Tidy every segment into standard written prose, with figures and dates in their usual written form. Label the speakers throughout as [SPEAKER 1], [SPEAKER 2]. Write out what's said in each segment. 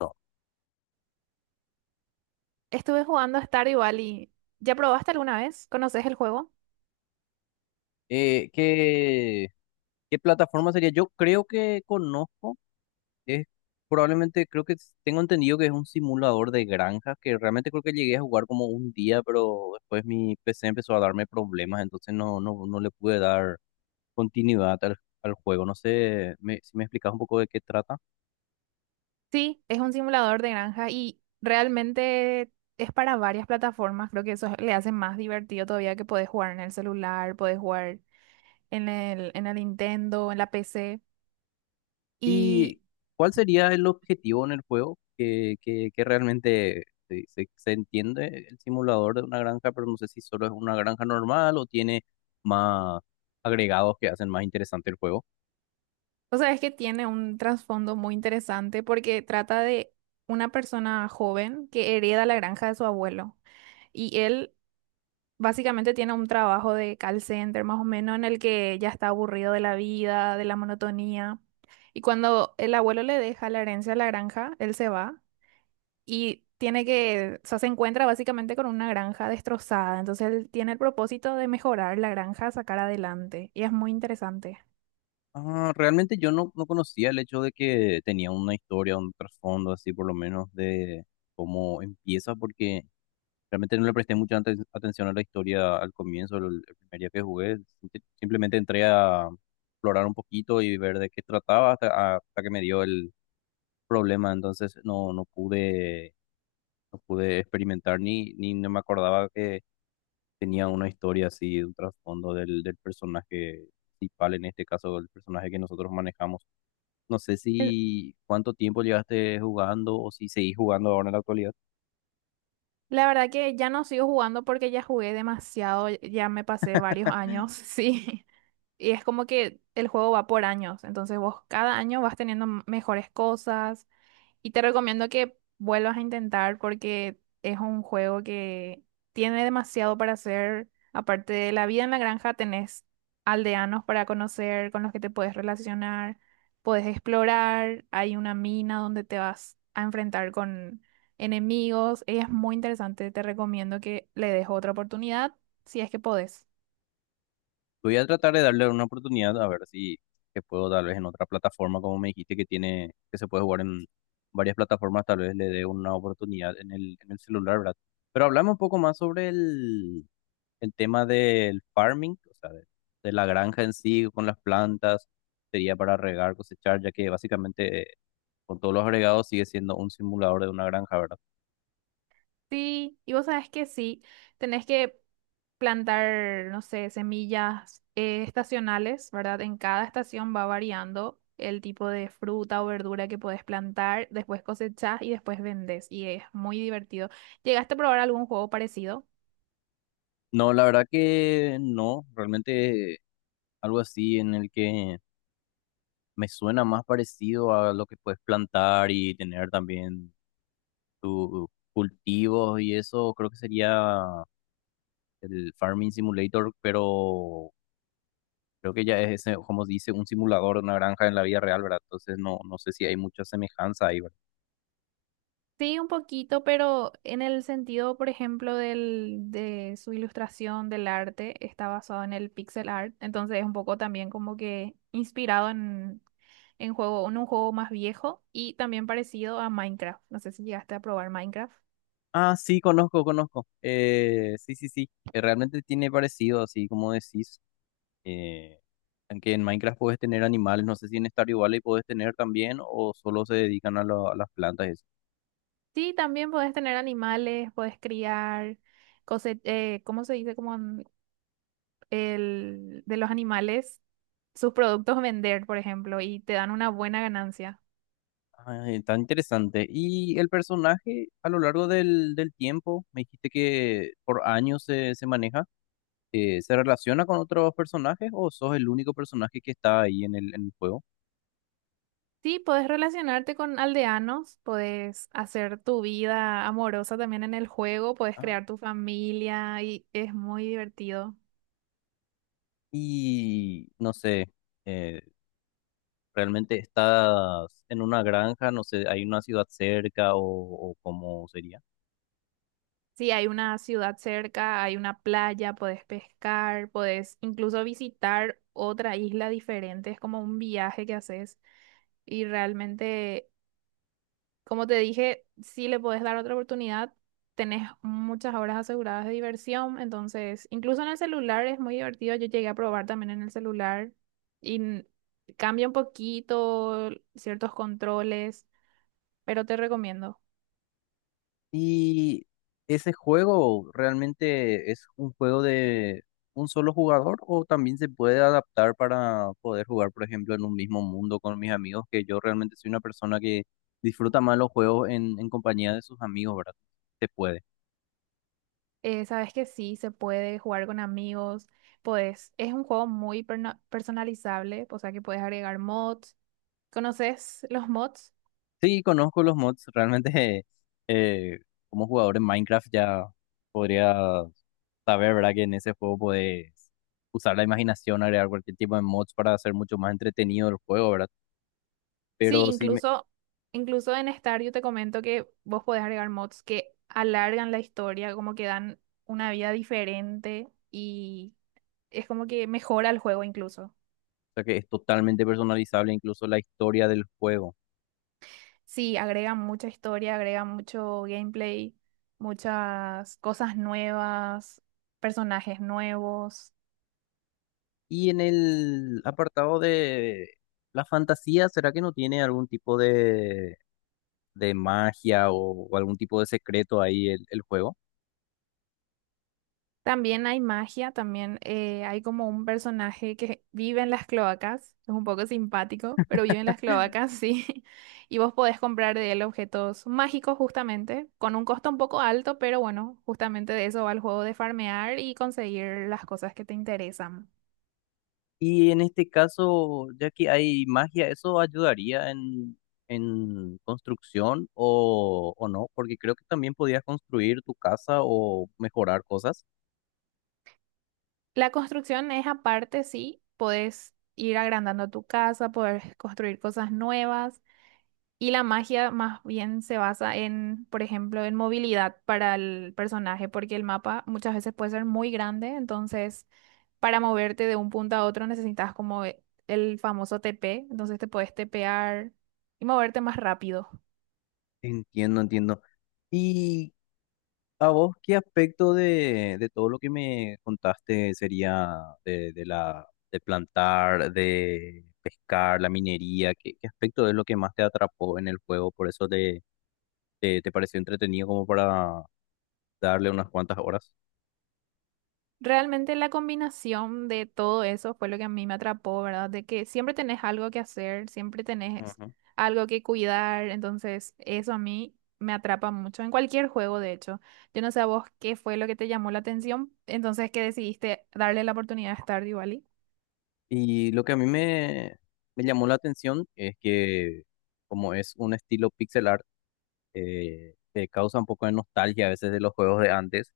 [SPEAKER 1] No.
[SPEAKER 2] Estuve jugando a Stardew Valley. ¿Ya probaste alguna vez? ¿Conoces el juego?
[SPEAKER 1] ¿Qué, qué plataforma sería? Yo creo que conozco, es probablemente, creo que tengo entendido que es un simulador de granja, que realmente creo que llegué a jugar como un día, pero después mi PC empezó a darme problemas, entonces no le pude dar continuidad al juego. No sé si me explicas un poco de qué trata.
[SPEAKER 2] Sí, es un simulador de granja y realmente es para varias plataformas. Creo que eso le hace más divertido todavía que podés jugar en el celular, podés jugar en el Nintendo, en la PC.
[SPEAKER 1] ¿Y
[SPEAKER 2] Y,
[SPEAKER 1] cuál sería el objetivo en el juego? Que realmente se entiende el simulador de una granja, pero no sé si solo es una granja normal o tiene más agregados que hacen más interesante el juego.
[SPEAKER 2] o sea, es que tiene un trasfondo muy interesante porque trata de una persona joven que hereda la granja de su abuelo. Y él básicamente tiene un trabajo de call center, más o menos, en el que ya está aburrido de la vida, de la monotonía. Y cuando el abuelo le deja la herencia a la granja, él se va y tiene que, o sea, se encuentra básicamente con una granja destrozada. Entonces él tiene el propósito de mejorar la granja, sacar adelante. Y es muy interesante.
[SPEAKER 1] Ah, realmente yo no conocía el hecho de que tenía una historia, un trasfondo así por lo menos de cómo empieza, porque realmente no le presté mucha atención a la historia al comienzo, el primer día que jugué. Simplemente entré a explorar un poquito y ver de qué trataba hasta que me dio el problema. Entonces no pude, no pude experimentar ni no me acordaba que tenía una historia así, un trasfondo del personaje principal, en este caso el personaje que nosotros manejamos. No sé si cuánto tiempo llevaste jugando o si seguís jugando ahora en la actualidad.
[SPEAKER 2] La verdad que ya no sigo jugando porque ya jugué demasiado, ya me pasé varios años, sí. Y es como que el juego va por años, entonces vos cada año vas teniendo mejores cosas, y te recomiendo que vuelvas a intentar porque es un juego que tiene demasiado para hacer. Aparte de la vida en la granja, tenés aldeanos para conocer, con los que te puedes relacionar, puedes explorar, hay una mina donde te vas a enfrentar con enemigos. Es muy interesante, te recomiendo que le des otra oportunidad si es que podés.
[SPEAKER 1] Voy a tratar de darle una oportunidad a ver si que puedo tal vez en otra plataforma, como me dijiste que tiene, que se puede jugar en varias plataformas, tal vez le dé una oportunidad en el celular, ¿verdad? Pero hablamos un poco más sobre el tema del farming, o sea, de la granja en sí, con las plantas, sería para regar, cosechar, ya que básicamente con todos los agregados sigue siendo un simulador de una granja, ¿verdad?
[SPEAKER 2] Sí, y vos sabés que sí, tenés que plantar, no sé, semillas estacionales, ¿verdad? En cada estación va variando el tipo de fruta o verdura que podés plantar, después cosechás y después vendés, y es muy divertido. ¿Llegaste a probar algún juego parecido?
[SPEAKER 1] No, la verdad que no, realmente algo así en el que me suena más parecido a lo que puedes plantar y tener también tus cultivos y eso. Creo que sería el Farming Simulator, pero creo que ya es ese, como dice, un simulador de una granja en la vida real, ¿verdad? Entonces no, no sé si hay mucha semejanza ahí, ¿verdad?
[SPEAKER 2] Sí, un poquito, pero en el sentido, por ejemplo, del, de su ilustración del arte, está basado en el pixel art, entonces es un poco también como que inspirado en juego, en un juego más viejo y también parecido a Minecraft. No sé si llegaste a probar Minecraft.
[SPEAKER 1] Ah, sí, conozco. Sí, sí. Realmente tiene parecido, así como decís. Eh, Aunque en Minecraft puedes tener animales, no sé si en Stardew Valley puedes tener también o solo se dedican a, a las plantas y eso.
[SPEAKER 2] Sí, también podés tener animales, podés criar, ¿cómo se dice? Como en el, de los animales, sus productos vender, por ejemplo, y te dan una buena ganancia.
[SPEAKER 1] Ah, está interesante. Y el personaje a lo largo del tiempo, me dijiste que por años se maneja, ¿se relaciona con otros personajes o sos el único personaje que está ahí en el juego?
[SPEAKER 2] Sí, podés relacionarte con aldeanos, podés hacer tu vida amorosa también en el juego, podés
[SPEAKER 1] Ah,
[SPEAKER 2] crear tu familia y es muy divertido.
[SPEAKER 1] y no sé, eh, ¿realmente estás en una granja? No sé, ¿hay una ciudad cerca o cómo sería?
[SPEAKER 2] Sí, hay una ciudad cerca, hay una playa, podés pescar, podés incluso visitar otra isla diferente, es como un viaje que haces y realmente, como te dije, si le podés dar otra oportunidad, tenés muchas horas aseguradas de diversión, entonces incluso en el celular es muy divertido, yo llegué a probar también en el celular y n- cambia un poquito ciertos controles, pero te recomiendo.
[SPEAKER 1] Y ese juego realmente es un juego de un solo jugador o también se puede adaptar para poder jugar, por ejemplo, en un mismo mundo con mis amigos, que yo realmente soy una persona que disfruta más los juegos en compañía de sus amigos, ¿verdad? Se puede.
[SPEAKER 2] Sabes que sí, se puede jugar con amigos, pues es un juego muy personalizable, o sea que puedes agregar mods. ¿Conoces los mods?
[SPEAKER 1] Sí, conozco los mods, realmente eh, como jugador en Minecraft ya podría saber, ¿verdad? Que en ese juego puedes usar la imaginación, agregar cualquier tipo de mods para hacer mucho más entretenido el juego, ¿verdad?
[SPEAKER 2] Sí,
[SPEAKER 1] Pero si
[SPEAKER 2] incluso en Stario te comento que vos podés agregar mods que alargan la historia, como que dan una vida diferente y es como que mejora el juego incluso.
[SPEAKER 1] sea que es totalmente personalizable incluso la historia del juego.
[SPEAKER 2] Sí, agrega mucha historia, agrega mucho gameplay, muchas cosas nuevas, personajes nuevos.
[SPEAKER 1] Y en el apartado de la fantasía, ¿será que no tiene algún tipo de magia o algún tipo de secreto ahí el juego?
[SPEAKER 2] También hay magia, también hay como un personaje que vive en las cloacas, es un poco simpático, pero vive en las cloacas, sí. Y vos podés comprar de él objetos mágicos justamente, con un costo un poco alto, pero bueno, justamente de eso va el juego de farmear y conseguir las cosas que te interesan.
[SPEAKER 1] Y en este caso, ya que hay magia, ¿eso ayudaría en construcción o no? Porque creo que también podías construir tu casa o mejorar cosas.
[SPEAKER 2] La construcción es aparte, sí, podés ir agrandando tu casa, podés construir cosas nuevas. Y la magia más bien se basa en, por ejemplo, en movilidad para el personaje, porque el mapa muchas veces puede ser muy grande, entonces para moverte de un punto a otro necesitas como el famoso TP, entonces te puedes tepear y moverte más rápido.
[SPEAKER 1] Entiendo, entiendo. Y ¿a vos qué aspecto de todo lo que me contaste sería de la de plantar, de pescar, la minería? ¿Qué, qué aspecto es lo que más te atrapó en el juego? Por eso te pareció entretenido como para darle unas cuantas horas.
[SPEAKER 2] Realmente la combinación de todo eso fue lo que a mí me atrapó, ¿verdad? De que siempre tenés algo que hacer, siempre tenés
[SPEAKER 1] Ujú.
[SPEAKER 2] algo que cuidar, entonces eso a mí me atrapa mucho en cualquier juego, de hecho. Yo no sé a vos qué fue lo que te llamó la atención, entonces que decidiste darle la oportunidad a Stardew Valley.
[SPEAKER 1] Y lo que a mí me llamó la atención es que como es un estilo pixel art, te causa un poco de nostalgia a veces de los juegos de antes.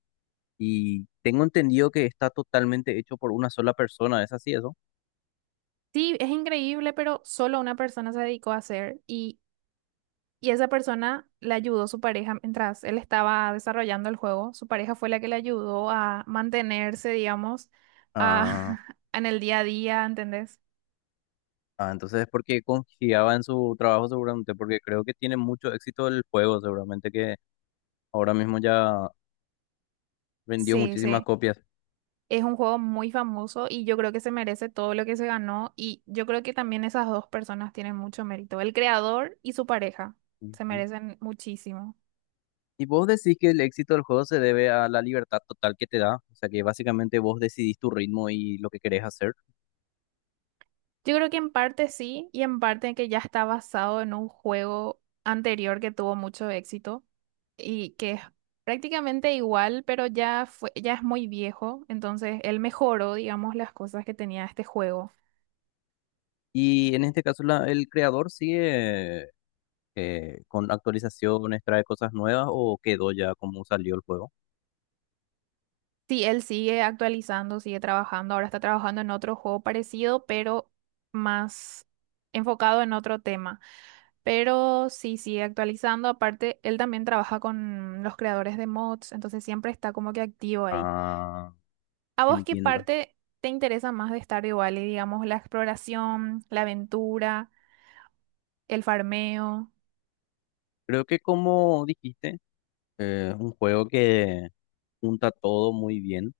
[SPEAKER 1] Y tengo entendido que está totalmente hecho por una sola persona, ¿es así eso?
[SPEAKER 2] Sí, es increíble, pero solo una persona se dedicó a hacer y Y esa persona le ayudó su pareja mientras él estaba desarrollando el juego. Su pareja fue la que le ayudó a mantenerse, digamos,
[SPEAKER 1] Ah,
[SPEAKER 2] a, en el día a día, ¿entendés?
[SPEAKER 1] ah, entonces es porque confiaba en su trabajo seguramente, porque creo que tiene mucho éxito el juego, seguramente que ahora mismo ya vendió
[SPEAKER 2] Sí,
[SPEAKER 1] muchísimas
[SPEAKER 2] sí.
[SPEAKER 1] copias.
[SPEAKER 2] Es un juego muy famoso y yo creo que se merece todo lo que se ganó. Y yo creo que también esas dos personas tienen mucho mérito. El creador y su pareja se
[SPEAKER 1] Ujú.
[SPEAKER 2] merecen muchísimo.
[SPEAKER 1] Y vos decís que el éxito del juego se debe a la libertad total que te da, o sea que básicamente vos decidís tu ritmo y lo que querés hacer.
[SPEAKER 2] Yo creo que en parte sí y en parte que ya está basado en un juego anterior que tuvo mucho éxito, y que es prácticamente igual, pero ya fue, ya es muy viejo, entonces él mejoró, digamos, las cosas que tenía este juego.
[SPEAKER 1] Y en este caso el creador sigue con actualizaciones, trae cosas nuevas o quedó ya como salió el juego.
[SPEAKER 2] Sí, él sigue actualizando, sigue trabajando, ahora está trabajando en otro juego parecido, pero más enfocado en otro tema. Pero sí, sigue actualizando, aparte, él también trabaja con los creadores de mods, entonces siempre está como que activo ahí.
[SPEAKER 1] Ah.
[SPEAKER 2] ¿A vos qué
[SPEAKER 1] Entiendo.
[SPEAKER 2] parte te interesa más de Stardew Valley? Digamos, la exploración, la aventura, el farmeo.
[SPEAKER 1] Creo que como dijiste, un juego que junta todo muy bien.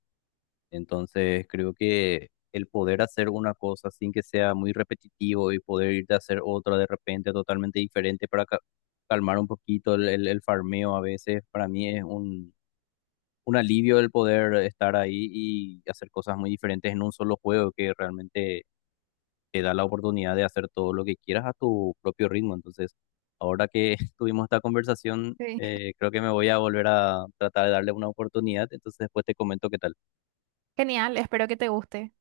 [SPEAKER 1] Entonces creo que el poder hacer una cosa sin que sea muy repetitivo y poder irte a hacer otra de repente totalmente diferente para calmar un poquito el farmeo a veces, para mí es un alivio el poder estar ahí y hacer cosas muy diferentes en un solo juego que realmente te da la oportunidad de hacer todo lo que quieras a tu propio ritmo. Entonces, ahora que tuvimos esta conversación,
[SPEAKER 2] Sí.
[SPEAKER 1] creo que me voy a volver a tratar de darle una oportunidad. Entonces, después te comento qué tal.
[SPEAKER 2] Genial, espero que te guste.